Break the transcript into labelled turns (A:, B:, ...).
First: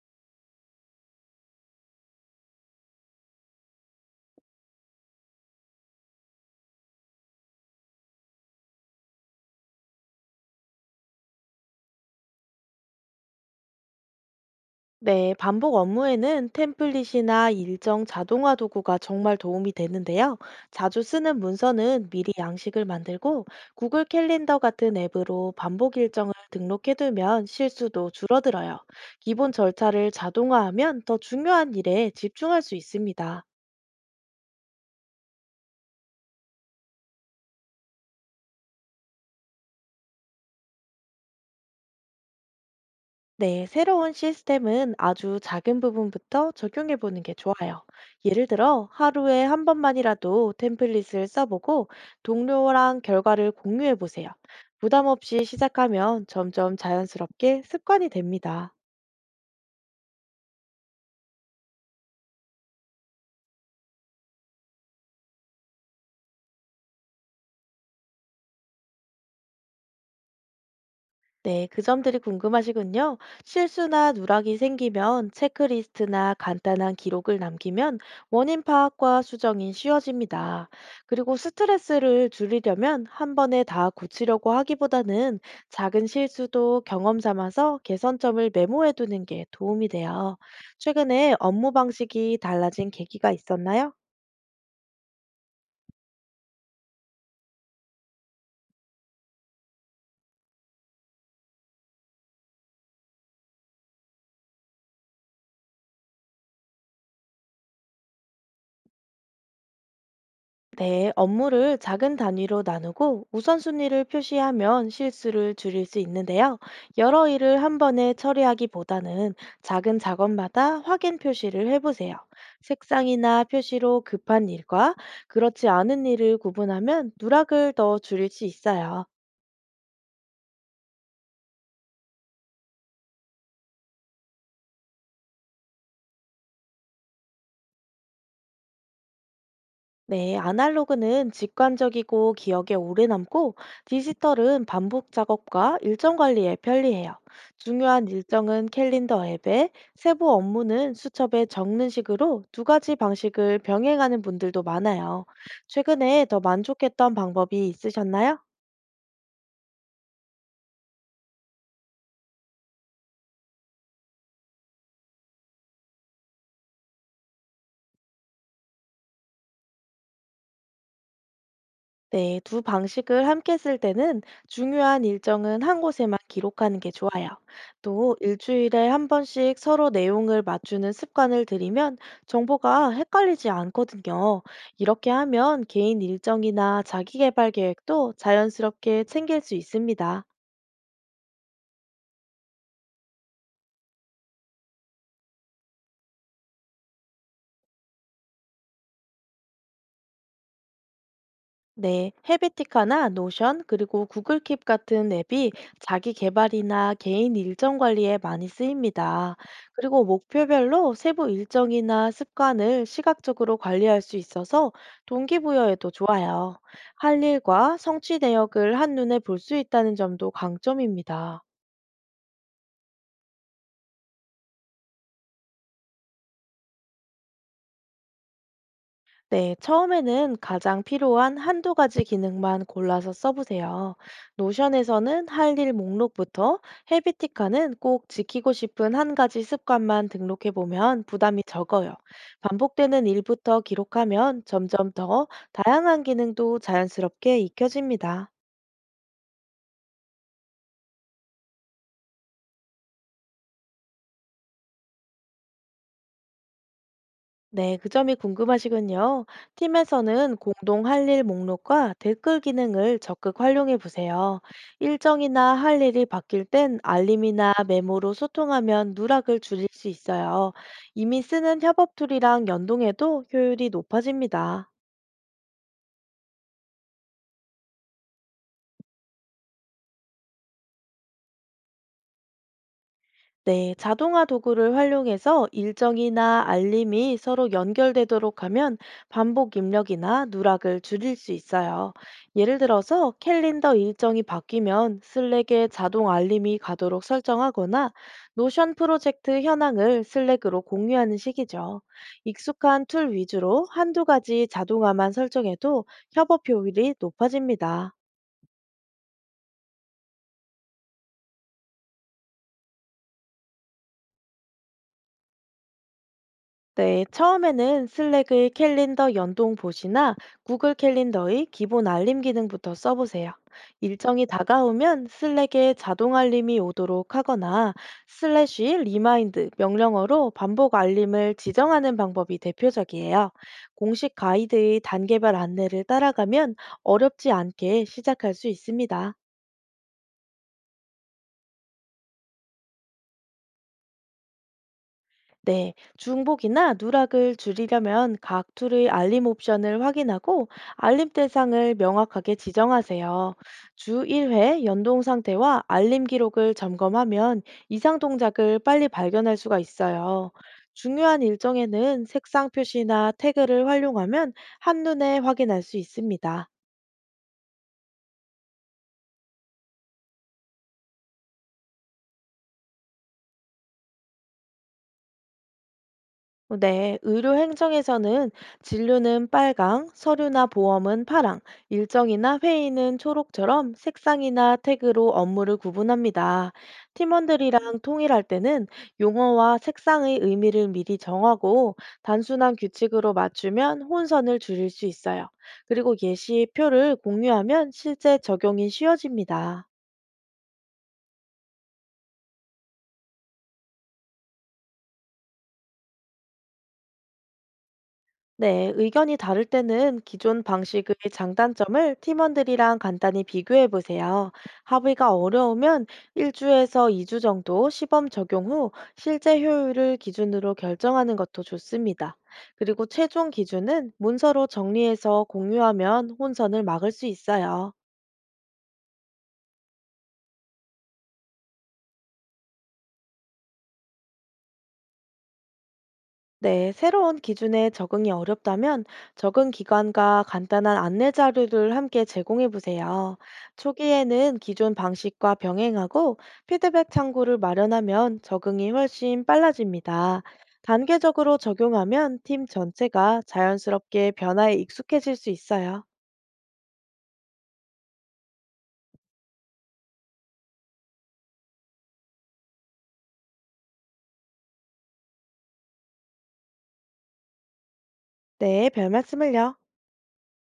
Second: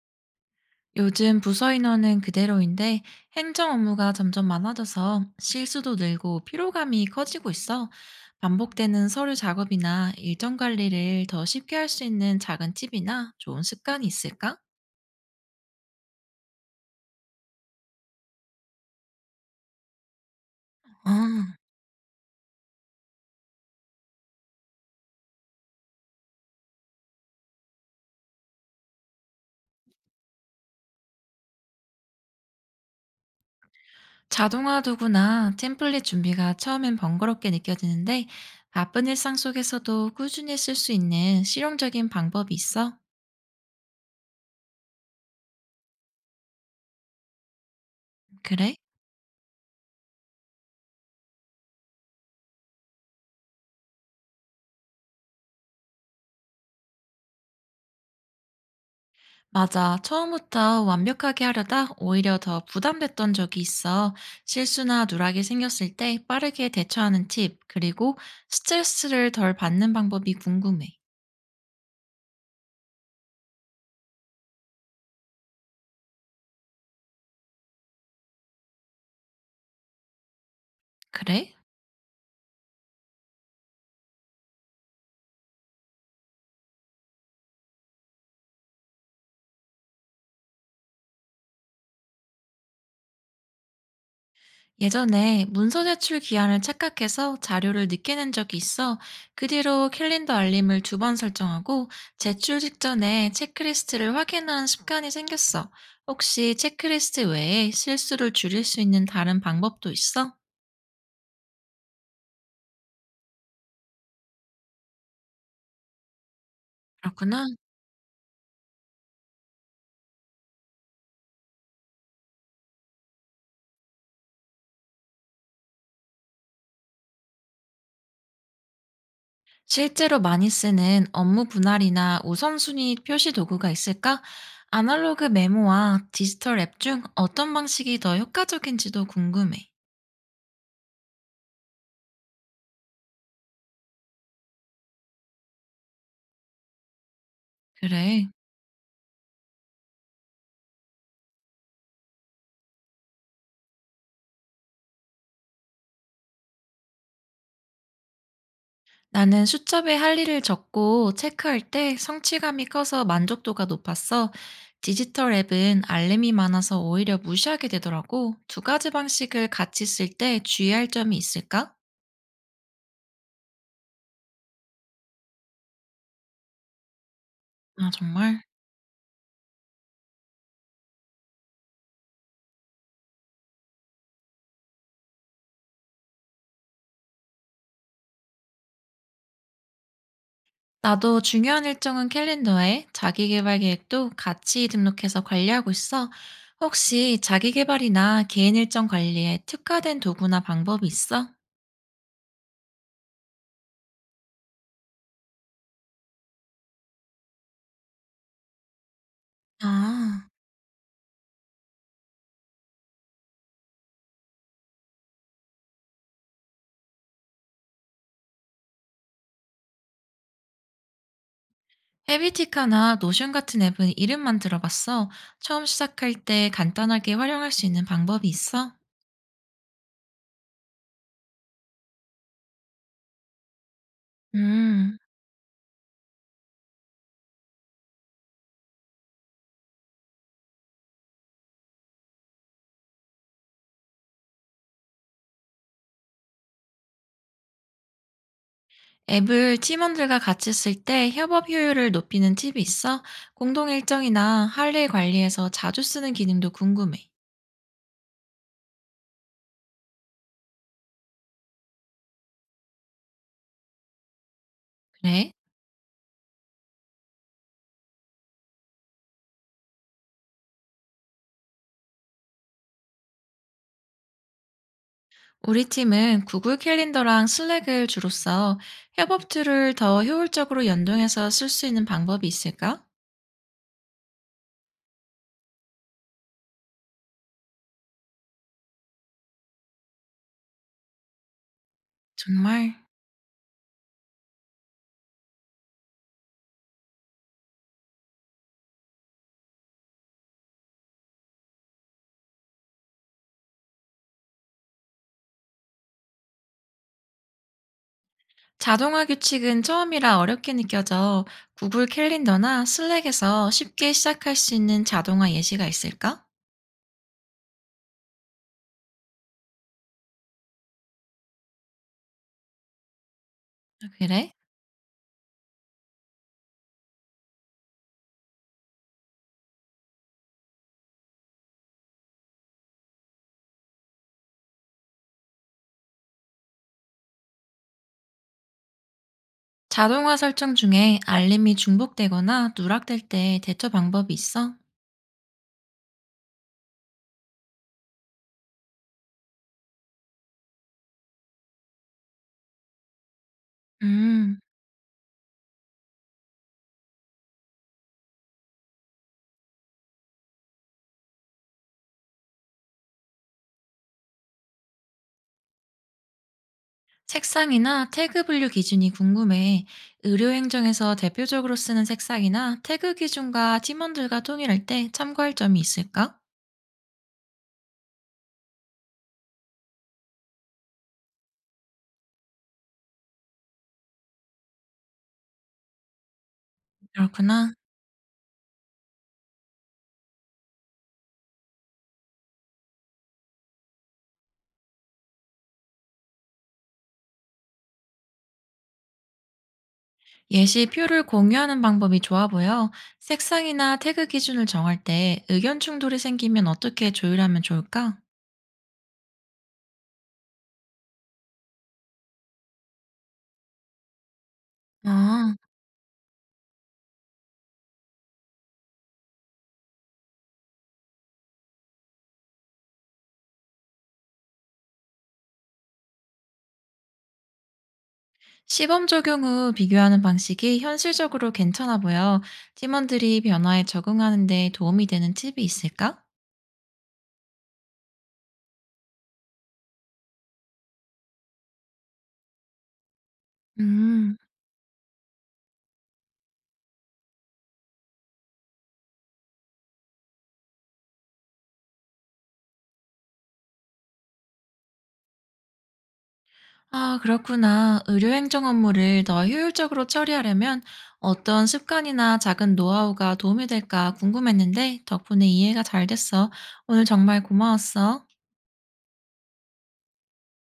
A: 요즘 부서 인원은 그대로인데 행정 업무가 점점 많아져서 실수도 늘고 피로감이 커지고 있어. 반복되는 서류 작업이나 일정 관리를 더 쉽게 할 수 있는 작은 팁이나 좋은 습관이 있을까?
B: 네, 반복 업무에는 템플릿이나 일정 자동화 도구가 정말 도움이 되는데요. 자주
A: 아,
B: 쓰는 문서는 미리 양식을 만들고 구글 캘린더 같은 앱으로 반복 일정을 등록해두면 실수도 줄어들어요. 기본 절차를 자동화하면 더 중요한 일에 집중할 수 있습니다.
A: 자동화 도구나 템플릿 준비가 처음엔 번거롭게 느껴지는데 바쁜 일상 속에서도 꾸준히 쓸 수 있는 실용적인 방법이 있어?
B: 네, 새로운 시스템은 아주 작은 부분부터 적용해 보는 게 좋아요. 예를
A: 그래?
B: 들어, 하루에 한 번만이라도 템플릿을 써보고 동료랑 결과를 공유해 보세요. 부담 없이 시작하면 점점 자연스럽게 습관이 됩니다.
A: 맞아. 처음부터 완벽하게 하려다 오히려 더 부담됐던 적이 있어. 실수나 누락이 생겼을 때 빠르게 대처하는 팁, 그리고 스트레스를 덜 받는 방법이 궁금해.
B: 네, 그 점들이 궁금하시군요. 실수나 누락이 생기면 체크리스트나 간단한 기록을 남기면 원인 파악과 수정이 쉬워집니다. 그리고
A: 그래?
B: 스트레스를 줄이려면 한 번에 다 고치려고 하기보다는 작은 실수도 경험 삼아서 개선점을 메모해 두는 게 도움이 돼요. 최근에 업무 방식이 달라진 계기가 있었나요?
A: 예전에 문서 제출 기한을 착각해서 자료를 늦게 낸 적이 있어. 그 뒤로 캘린더 알림을 두 번 설정하고 제출 직전에 체크리스트를 확인하는 습관이 생겼어. 혹시 체크리스트 외에 실수를 줄일 수 있는 다른 방법도 있어?
B: 네, 업무를 작은 단위로 나누고 우선순위를 표시하면 실수를 줄일 수 있는데요. 여러
A: 그렇구나.
B: 일을 한 번에 처리하기보다는 작은 작업마다 확인 표시를 해보세요. 색상이나 표시로 급한 일과 그렇지 않은 일을 구분하면 누락을 더 줄일 수 있어요.
A: 실제로 많이 쓰는 업무 분할이나 우선순위 표시 도구가 있을까? 아날로그 메모와 디지털 앱 중 어떤 방식이 더 효과적인지도 궁금해.
B: 네, 아날로그는 직관적이고 기억에 오래 남고 디지털은 반복 작업과 일정 관리에 편리해요. 중요한
A: 그래.
B: 일정은 캘린더 앱에, 세부 업무는 수첩에 적는 식으로 두 가지 방식을 병행하는 분들도 많아요. 최근에 더 만족했던 방법이 있으셨나요?
A: 나는 수첩에 할 일을 적고 체크할 때 성취감이 커서 만족도가 높았어. 디지털 앱은 알림이 많아서 오히려 무시하게 되더라고. 두 가지 방식을 같이 쓸 때 주의할 점이 있을까?
B: 네, 두 방식을 함께 쓸 때는 중요한 일정은 한 곳에만 기록하는 게 좋아요.
A: 아,
B: 또
A: 정말.
B: 일주일에 한 번씩 서로 내용을 맞추는 습관을 들이면 정보가 헷갈리지 않거든요. 이렇게 하면 개인 일정이나 자기개발 계획도 자연스럽게 챙길 수 있습니다.
A: 나도 중요한 일정은 캘린더에 자기계발 계획도 같이 등록해서 관리하고 있어. 혹시 자기계발이나 개인 일정 관리에 특화된 도구나 방법이 있어?
B: 네, 헤비티카나 노션 그리고 구글 킵 같은 앱이 자기 개발이나 개인 일정 관리에 많이 쓰입니다. 그리고
A: 아,
B: 목표별로 세부 일정이나 습관을 시각적으로 관리할 수 있어서 동기부여에도 좋아요. 할 일과 성취 내역을 한눈에 볼 수 있다는 점도 강점입니다.
A: 헤비티카나 노션 같은 앱은 이름만 들어봤어. 처음 시작할 때 간단하게 활용할 수 있는 방법이 있어?
B: 네, 처음에는 가장 필요한 한두 가지 기능만 골라서 써보세요.
A: 음,
B: 노션에서는 할 일 목록부터 헤비티카는 꼭 지키고 싶은 한 가지 습관만 등록해보면 부담이 적어요. 반복되는 일부터 기록하면 점점 더 다양한 기능도 자연스럽게 익혀집니다.
A: 앱을 팀원들과 같이 쓸 때 협업 효율을 높이는 팁이 있어? 공동 일정이나 할 일 관리에서 자주 쓰는 기능도 궁금해.
B: 네, 그 점이 궁금하시군요. 팀에서는 공동 할 일 목록과 댓글 기능을 적극 활용해 보세요.
A: 그래?
B: 일정이나 할 일이 바뀔 땐 알림이나 메모로 소통하면 누락을 줄일 수 있어요. 이미 쓰는 협업 툴이랑 연동해도 효율이 높아집니다.
A: 우리 팀은 구글 캘린더랑 슬랙을 주로 써 협업 툴을 더 효율적으로 연동해서 쓸 수 있는 방법이 있을까?
B: 네, 자동화 도구를 활용해서 일정이나 알림이 서로 연결되도록 하면 반복 입력이나 누락을 줄일 수 있어요. 예를
A: 정말.
B: 들어서 캘린더 일정이 바뀌면 슬랙에 자동 알림이 가도록 설정하거나 노션 프로젝트 현황을 슬랙으로 공유하는 식이죠. 익숙한 툴 위주로 한두 가지 자동화만 설정해도 협업 효율이 높아집니다.
A: 자동화 규칙은 처음이라 어렵게 느껴져 구글 캘린더나 슬랙에서 쉽게 시작할 수 있는 자동화 예시가 있을까?
B: 네, 처음에는 슬랙의 캘린더 연동 봇이나 구글 캘린더의 기본 알림 기능부터 써보세요.
A: 아,
B: 일정이
A: 그래?
B: 다가오면 슬랙에 자동 알림이 오도록 하거나 슬래시 리마인드 명령어로 반복 알림을 지정하는 방법이 대표적이에요. 공식 가이드의 단계별 안내를 따라가면 어렵지 않게 시작할 수 있습니다.
A: 자동화 설정 중에 알림이 중복되거나 누락될 때 대처 방법이 있어?
B: 네, 중복이나 누락을 줄이려면 각 툴의 알림 옵션을 확인하고 알림 대상을 명확하게 지정하세요. 주
A: 음,
B: 1회 연동 상태와 알림 기록을 점검하면 이상 동작을 빨리 발견할 수가 있어요. 중요한 일정에는 색상 표시나 태그를 활용하면 한눈에 확인할 수 있습니다.
A: 색상이나 태그 분류 기준이 궁금해. 의료행정에서 대표적으로 쓰는 색상이나 태그 기준과 팀원들과 통일할 때 참고할 점이 있을까?
B: 네, 의료 행정에서는 진료는 빨강, 서류나 보험은 파랑, 일정이나 회의는 초록처럼 색상이나 태그로 업무를 구분합니다.
A: 그렇구나.
B: 팀원들이랑 통일할 때는 용어와 색상의 의미를 미리 정하고 단순한 규칙으로 맞추면 혼선을 줄일 수 있어요. 그리고 예시표를 공유하면 실제 적용이 쉬워집니다.
A: 예시표를 공유하는 방법이 좋아 보여. 색상이나 태그 기준을 정할 때 의견 충돌이 생기면 어떻게 조율하면 좋을까?
B: 네, 의견이 다를 때는 기존 방식의 장단점을 팀원들이랑 간단히 비교해 보세요. 합의가
A: 아,
B: 어려우면 1주에서 2주 정도 시범 적용 후 실제 효율을 기준으로 결정하는 것도 좋습니다. 그리고 최종 기준은 문서로 정리해서 공유하면 혼선을 막을 수 있어요.
A: 시범 적용 후 비교하는 방식이 현실적으로 괜찮아 보여. 팀원들이 변화에 적응하는 데 도움이 되는 팁이 있을까?
B: 네, 새로운 기준에 적응이 어렵다면 적응 기간과 간단한 안내 자료를 함께 제공해 보세요.
A: 음.
B: 초기에는 기존 방식과 병행하고 피드백 창구를 마련하면 적응이 훨씬 빨라집니다. 단계적으로 적용하면 팀 전체가 자연스럽게 변화에 익숙해질 수 있어요.
A: 아, 그렇구나. 의료행정 업무를 더 효율적으로 처리하려면 어떤 습관이나 작은 노하우가 도움이 될까 궁금했는데 덕분에 이해가 잘 됐어. 오늘 정말 고마웠어.
B: 네, 별 말씀을요.